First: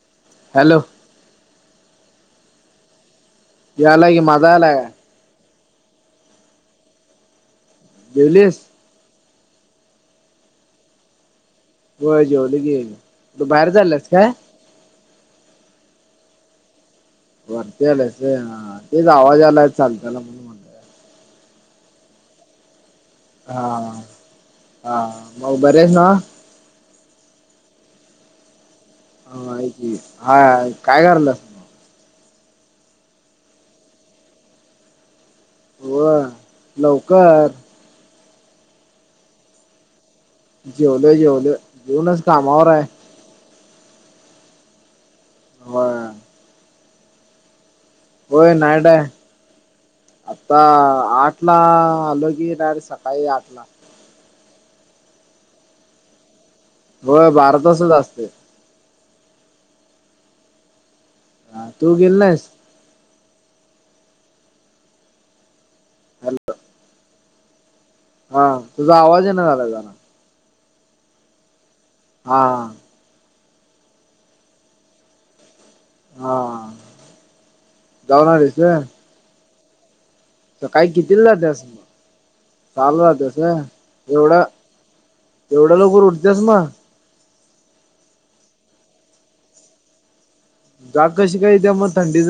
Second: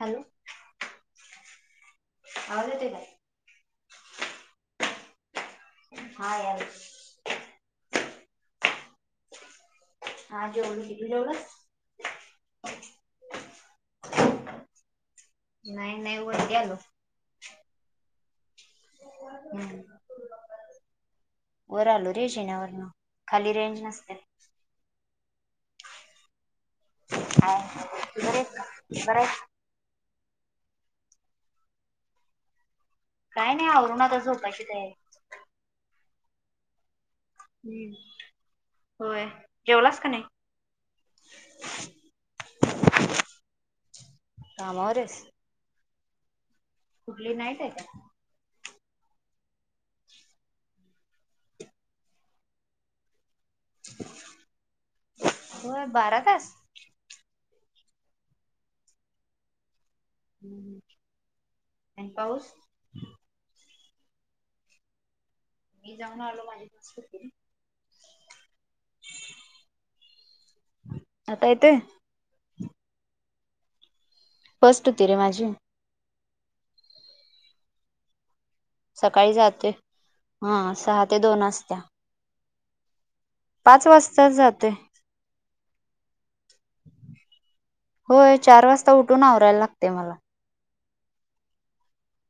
Hello. Hello. [unintelligible] यालायगि माझा आलाय. हा आ जिवलीस हां जेवलो की तू जेवलास. होय जेवलो की, तू बाहेर चालीयस काय. नाई नाई वरती आलो. वराती आल्यास [unintelligible] हां हां तेच आवाज यालाय हम्म चालत्याला वर आलो रे शेण्यावरण हां आं माउ बरी हाईस नवं [unintelligible] आहे हा काय करता काय नाई आवरून आता झोपायची तयारी. व्ह लवकर. होय जेवलास का नाही. जेवलोय जेवलोय जेऊनच कामावराय कामावरेस [unintelligible] कुटली नाय [unintelligible] होय नायडाय आत्ता आठला आलो की डायरेक्ट सकाळी आठला व्हय बारा तास. व्हय बारा तासच असतयं. तू हं गेली नाहीस [unintelligible] पाऊस मी जाऊन आलो माझी [unintelligible] हां तुजा आवाज येईना झालाय जरा आत्ता येतोय. हां. फस्ट होती रे माझी हां जाऊन आलीस होयं. सकाळी जाते हां सहा ते दोन असतीया. चालू जाते ते. पाच वासता जाते. एवड्या लवकर उटत्यास म होय चार वासता उटून आवराय लागतंय मला जाग कशी काय येतीया म थंडीच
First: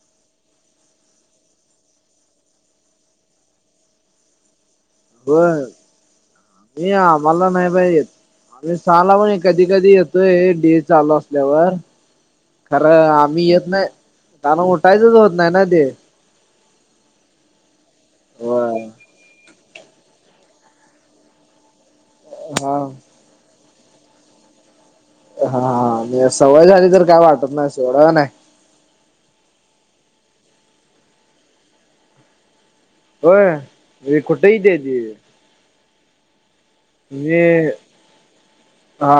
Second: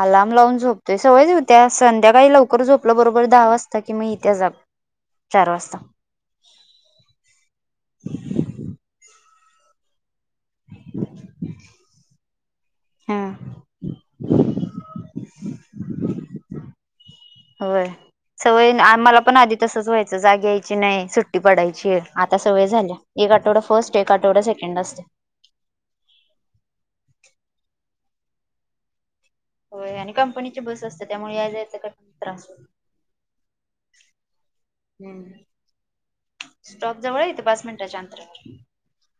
आलाम लाउन झोपतोय सवयच हुत्या संद्याकाळी लवकर झोपलो बरोबर दहा वासता की म येतीया जाग चार बर वाजता मी आम्हाला नाई बाई येत आमी साला [unintelligible] कदी कदी येतोय [unintelligible] चालू असल्यावर खरं हा आमी यत नाय कारण उठायचच होत नाय ना ते हवय सवयीन होय आ मला पण आदी तसंच व्हायचं जाग यायची नई सुट्टी पडायची आता सवय हा झाल्या एक आटवडा फस्ट एक आटवडा सेकेंड आसते हां हां हां नि सवय झाली तर काय वाटत नाई सोड [unintelligible] होय आणि कंपनीची बस असतं त्यामुळे या जायचं का त्रास हो होय ही कुठइत्या ती हम्म. स्टॉप जवळ इथ पाच मी मिनिटाच्या अंतरावर हा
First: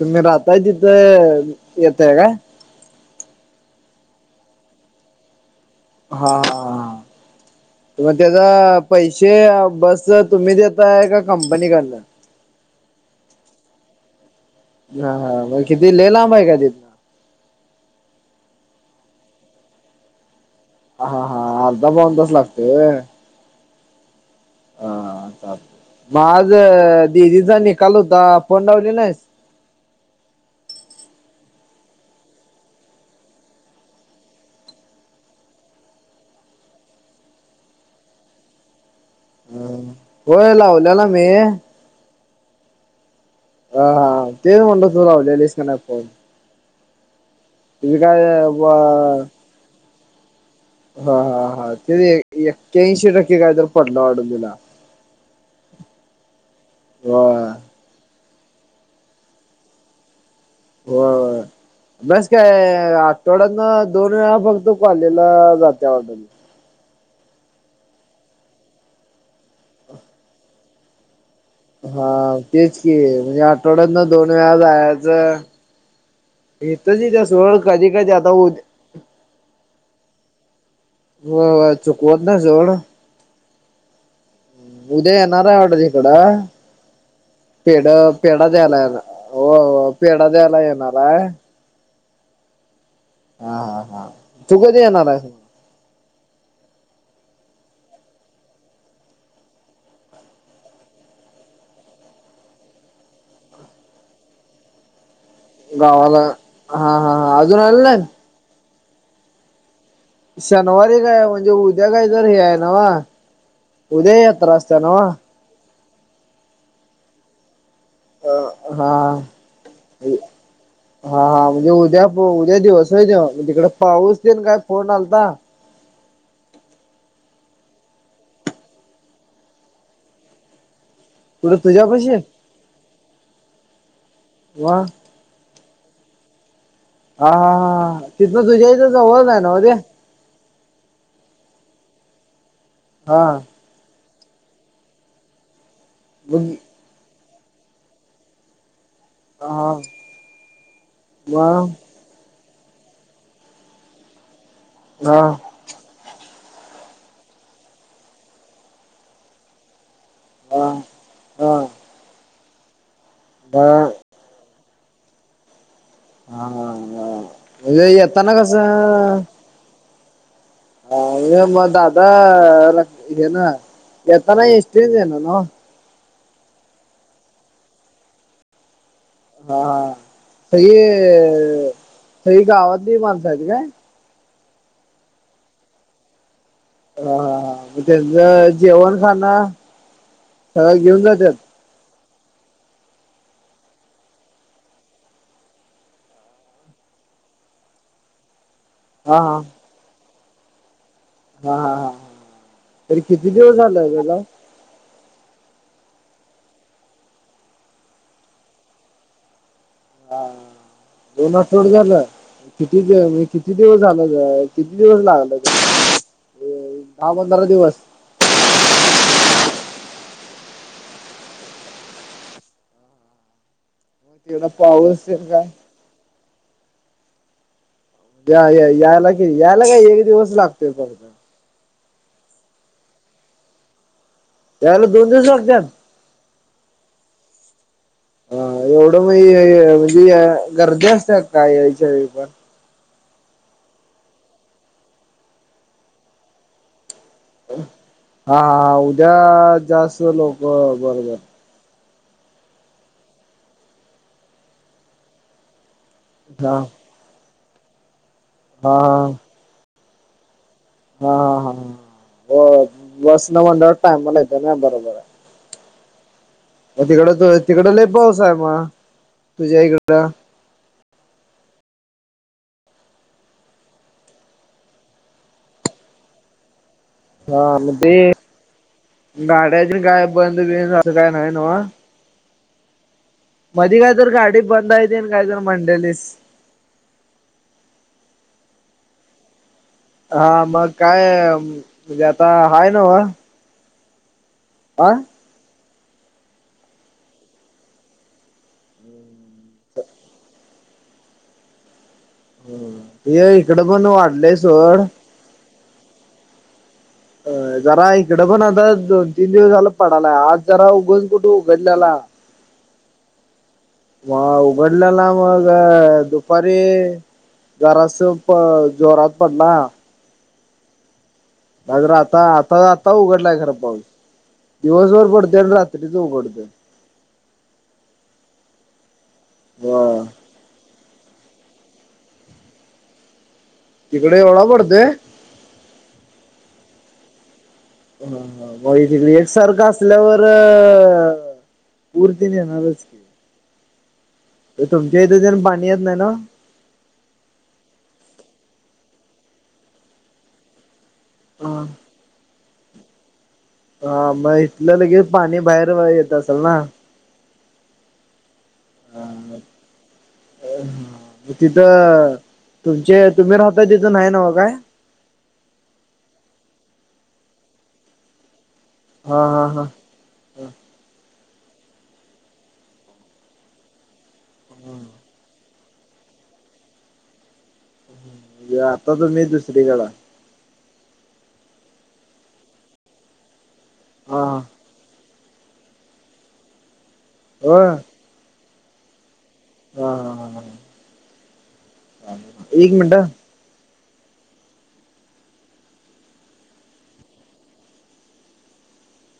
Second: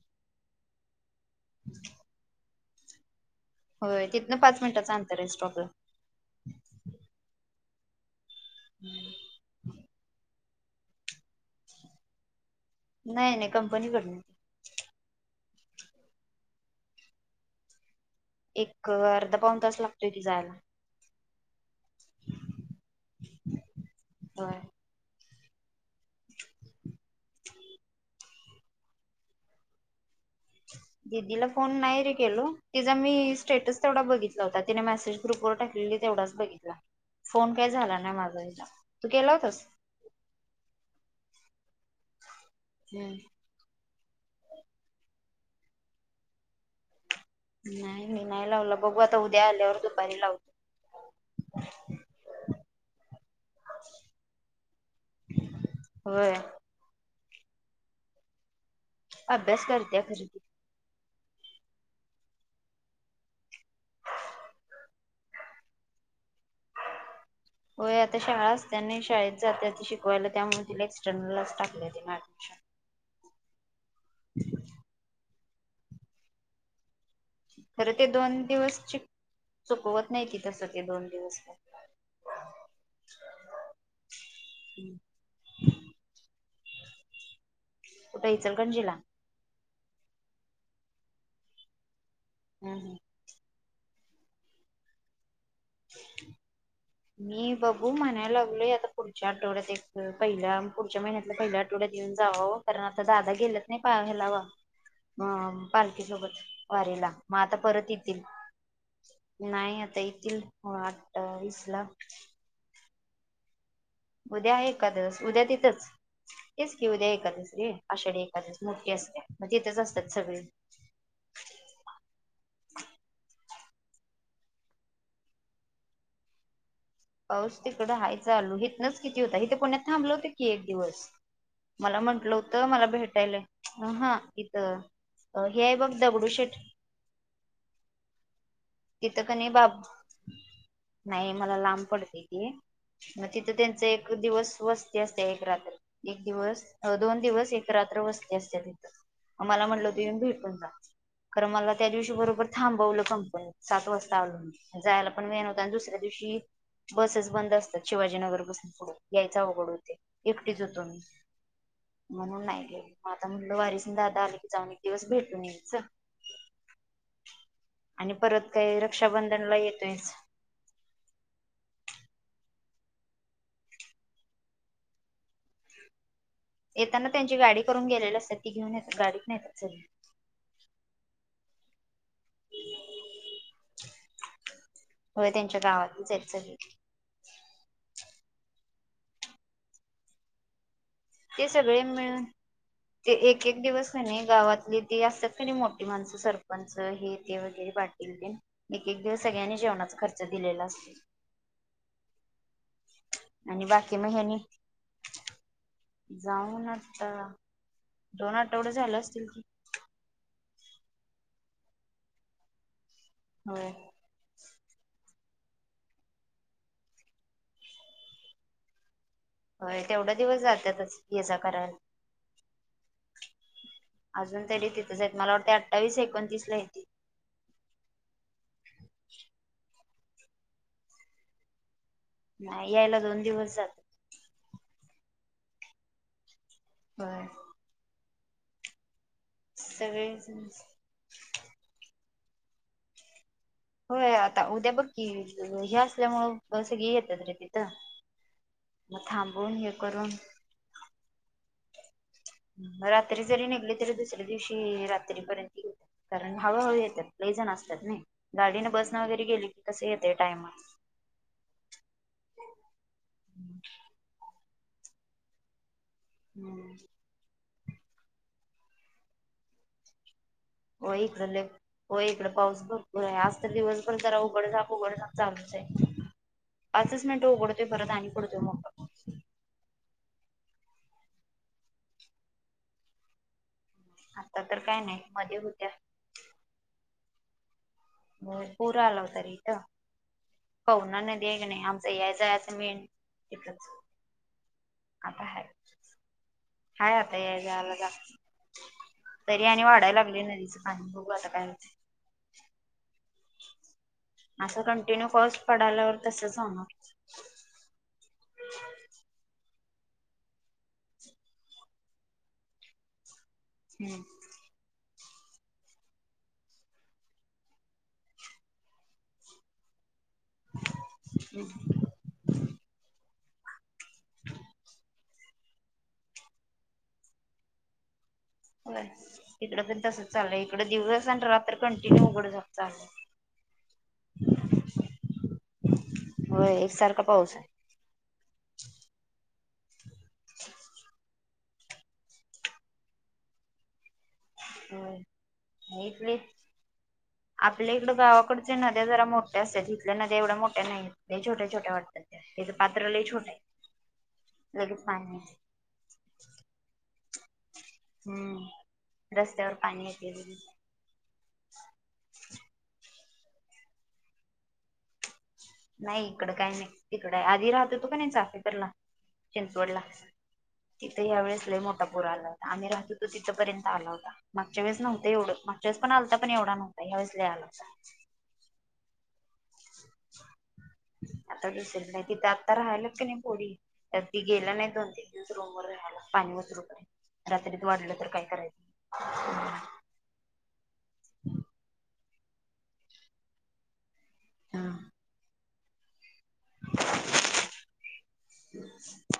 तुम्ही राहताय तिथ येताय का होय तिथंन पाच मिनटाचा अंतर आहे स्टॉपला हा हा मग त्याचा पैसे बस च तुम्ही देताय का कंपनी कडन नाही नाही कंपनी कडन हा हा मग किती लय लांब हाय काय ते एक अर्धा पाऊन तास लागतोय कि जायला हा हा अर्धा पाउन तास लागतोय होय होय हा मग आज दिदीचा निकाल होता फोन लावली नाहीस दिदीला फोन नाही रे केलो तिचा मी स्टेटस तेवढा बघितला होता तिने मेसेज ग्रुपवर टाकलेली तेवढाच बघितला फोन काय झाला नाय माझा हिला तू केला होतास होय लावल्याला मी हम्म अ हा तेच म्हणलं तू लावलेलीस का नाही फोन तुम्ही काय नाही व लावला बघू आता उद्या आल्यावर दुपारी लावतो हा हा हा ते एक्क्याऐंशी टक्के काय तर पडलं वाडत तिला होय ह अभ्यास करत्या घरी होय बस काय आठवड्यातन दोन वेळा फक्त कॉलेजला जात्या वाटत ती व्हय आता शाळा असत्या नी शाळेत जात्या ती शिकवायला त्यामुळे तिला एक्स्टर्नल टाक हा तेच की म्हणजे आठवड्यातन दोन वेळा जायाचं इथ जी जास् खरं ते दोन दिवसची चुकवत नाही ती तस ते दोन दिवस होय होय चुकवत नाही सोड. उद्या येणार आहे वाटत तिकडं पेढ कुठे पेढा द्यायला इचलकरंजीला येणार हो पेढा द्यायला येणार हाय हम् हम हा हा तू कधी येणार हाय मी बघू म्हणायला लागलोय आता पुढच्या आठवड्यात एक पहिल्या पुढच्या महिन्यातल्या पहिल्या आठ आठवड्यात येऊन जाव कारण आता दादा गेल्यात नी पा हेलावा अ गावाला? पालखीसोबत हा वारीला हा हा मग अजून आता आले परत नाहीत? येतील. नाही आता ये शनवारी काय म्हणजे उद्या काय तर हे हाय नव उद्या हाय एकादस उद्या तिथंच. तेच कि उद्या एकादस रे आषाढी अ एकादस हा मोठी असत्या मग तिथच असत्यात सगळी. हा हा म्हणजे उद्या उद्या दिवस होय तो, मग तिकडे पाऊस तेन काय फोन आलता? पाऊस तिकडं हाय चालू हितनच किती होता हिथ पुण्यात थांबलो होतो की एक दिवस. कुठं मला तुझ्यापाशी म्हंटलं होतं मला भेटायला अहा वा इथं अ हे हाय बघ दगडूशेठ, हा तिथनं तुझ्या हिथ तिथं जवळ आहे कणी नव ते? बाप नाही मला लांब पडतय ते हा मग तिथं त्यांच एक दिवस वस्ती असत्या एक रात्र एक मग दिवस अ दोन दिवस एक रात्र वस्ती असत्या तिथ. मला हा म्हटलं त येऊन भेटून जा कारण मग मला त्या दिवशी बरोबर थांबवलं कंपनी, सात वाजता आलो जायला हा पण वेळ न व्हता. आणि दुसऱ्या दिवशी बसेस बंद असतात शिवाजीनगर पासून पुढे यायच अवघड होतय. एकटीच हा होतो मी हा म्हणून नाही गेलो मग आता म्हणलं बर वारीसन दादा आली की जाऊन एक दिवस भेटून यायचं. हा हा हा म्हणजे येताना कास काय रक्षाबंधनला येतोयच. अ मग दादा हे न येताना एस टीनच येणार नव? येताना त्यांची गाडी करून गेलेली असत्यात ती घेऊन येतात गाडीतन येत्या सगळी. हा सगळी अ सगळी गावातली माणसं आहेत काय? हो त्यांच्या गावातलीच आहेत सगळी. ह हा हा मग त्यांचं जेवण खाण सगळं घेऊन जात्यात? ते सगळेजन मिळून ते एक एक दिवस कणी गावातली ती असतात कणी मोठी माणसं सरपंच हे ते वगैरे बा दि एक एक हा दिवस हा सगळ्यांनी जेवणाचा खर्च दिलेला असतो. हा हा हा तरी किती दिवस आणि झालं बाकी त्याला हेनी जाऊन आता दोन आठवड झाले असतील की. हा दोन आठवड झालं किती म्हणजे किती होय. दिवस झाल किती दिवस लागला तरी दहा पंधरा दिवस? होय तेवढ दिवस जातातच ये जा करायला. तेवढा अजून तरी तिथंच पाऊस आहेत तेन मला काय वाटतय अठ्ठावीस एकोणतीस ला येतील. या या यायला कि यायला काय एक दिवस लागतोय फक्त. नाही यायला दोन दिवस जा यायला दोन दिवस लागतात? होय. हा एवढं म म्हणजे सगळेच गर्दी असत्या काय यायच्या वेळी पण? होय आता उद्या बघकी हे असल्या मुळे सगळी येतात रे. तिथं. हा हा मग उद्या थांबून हे जास्त करून लोक बरोबर. रात्री जरी निघली तरी दुसऱ्या दिवशी रात्रीपर्यंत ये कारण हा हळूहळू येतात लई जण असतातनी गाडीने बसने हा वैगेरे गेलेले कसं येतय टाईमात. हा हा हा बसन म्हंटल्यावर टायमला येत ना बरोबर आहे. हम्म म तिकड तू तिकड लई पाऊस आहे मग तुझ्या इकडं. हो इकडे लय होय ईकड पाऊस भरपूर आहे आज तर दिवस पण जरा उकड-झाक, उगड-झाक चालू आहे. असं हा मग ते गाड्याची काय बंद-बिंद असं काय नाही ना. मधी काय तर गाडी आता तर बंद आहेे नाही तेन काय मध्ये तर होत्या. म्हंडेलीस. होय पूर आला होता रे इथं. हा मग पवना काय नदी म्हणजे आता हाय नव? एकच. आ? हाय, [inaudible] हाय आता याय-जायला जास्त. तरी आणि वाढाय लागले नदीचं पाणी बघू आता काय होत. हा, वय इकडं पण वाढलंय असं सोड. कंटिन्यू पाऊस पडाल्यावर तसच होणार अ जरा इकडं पण आता दोन-तीन दिवस झाला पडाला आज जरा उघून कुठे उघडलेला. हम्म म उघडलेला मग दुपारी जरास प जोरात पडला. [inaudible] हम्. आज जरा आता आता आता उघडलाय खरा पाऊस दिवसभर पडते आणि रात्रीच उघडते. वय, इकडं पण ब तसच चाललंय इकड दिवस आणि रात्र कंटिन्यू उघड-झाक चाललं. तीकड एवढा पडतोय? होय एक सारख पाऊस हाय. हा ह म ईकडे एकसारखं असल्यावर पुर तेन येणारच. म आहे होय तुमच्या इथं तेन पाणी येत नाही ना? इथली आपल्या इकड गावाकडच्या नद्या जरा मोठ्या असत्यात इथल्या नद्या एवढ्या मोठ्या नाही. लई छोट्या-छोट्या वाटतात त्याच पात्र लई छोट हाय. हा मग इथलं लगेच पाणी बाहेर येत असल ना. हम्म रस्त्यावर पाणी येतयचं. अ हा. म‌ तिथं तुमचे तुम्ही राहताय तिथं नाही न्हव काय? नाही इकडं काही नाही इकड आधी राहत होतो का नाही चाफेकरला हा हा हा चिंचवडला तिथं या वेळेस लई मोठा पूर आला होता. आम्ही राहत होतो तिथंपर्यंत आला होता. मागच्या वेळेस नव्हत एवढं. मा च्या वेळेस पण आलता पण येवढा नव्हता ह्यावेळेस लई आला होता. म्हणजे आता तुम्ही दुसरीकड हाय. आता दिसेल नाही, तिथ आता राहिल्यात की नाही पोरी. तर हा ती गेला नाही दोन-तीन दिवस रूमवर राहायला पाणी उतरू पर्यंत रात्रीत होय वाढलं तर काय करायचं. हा हा हा हा. एक मिनिट हा. हा. [inaudible]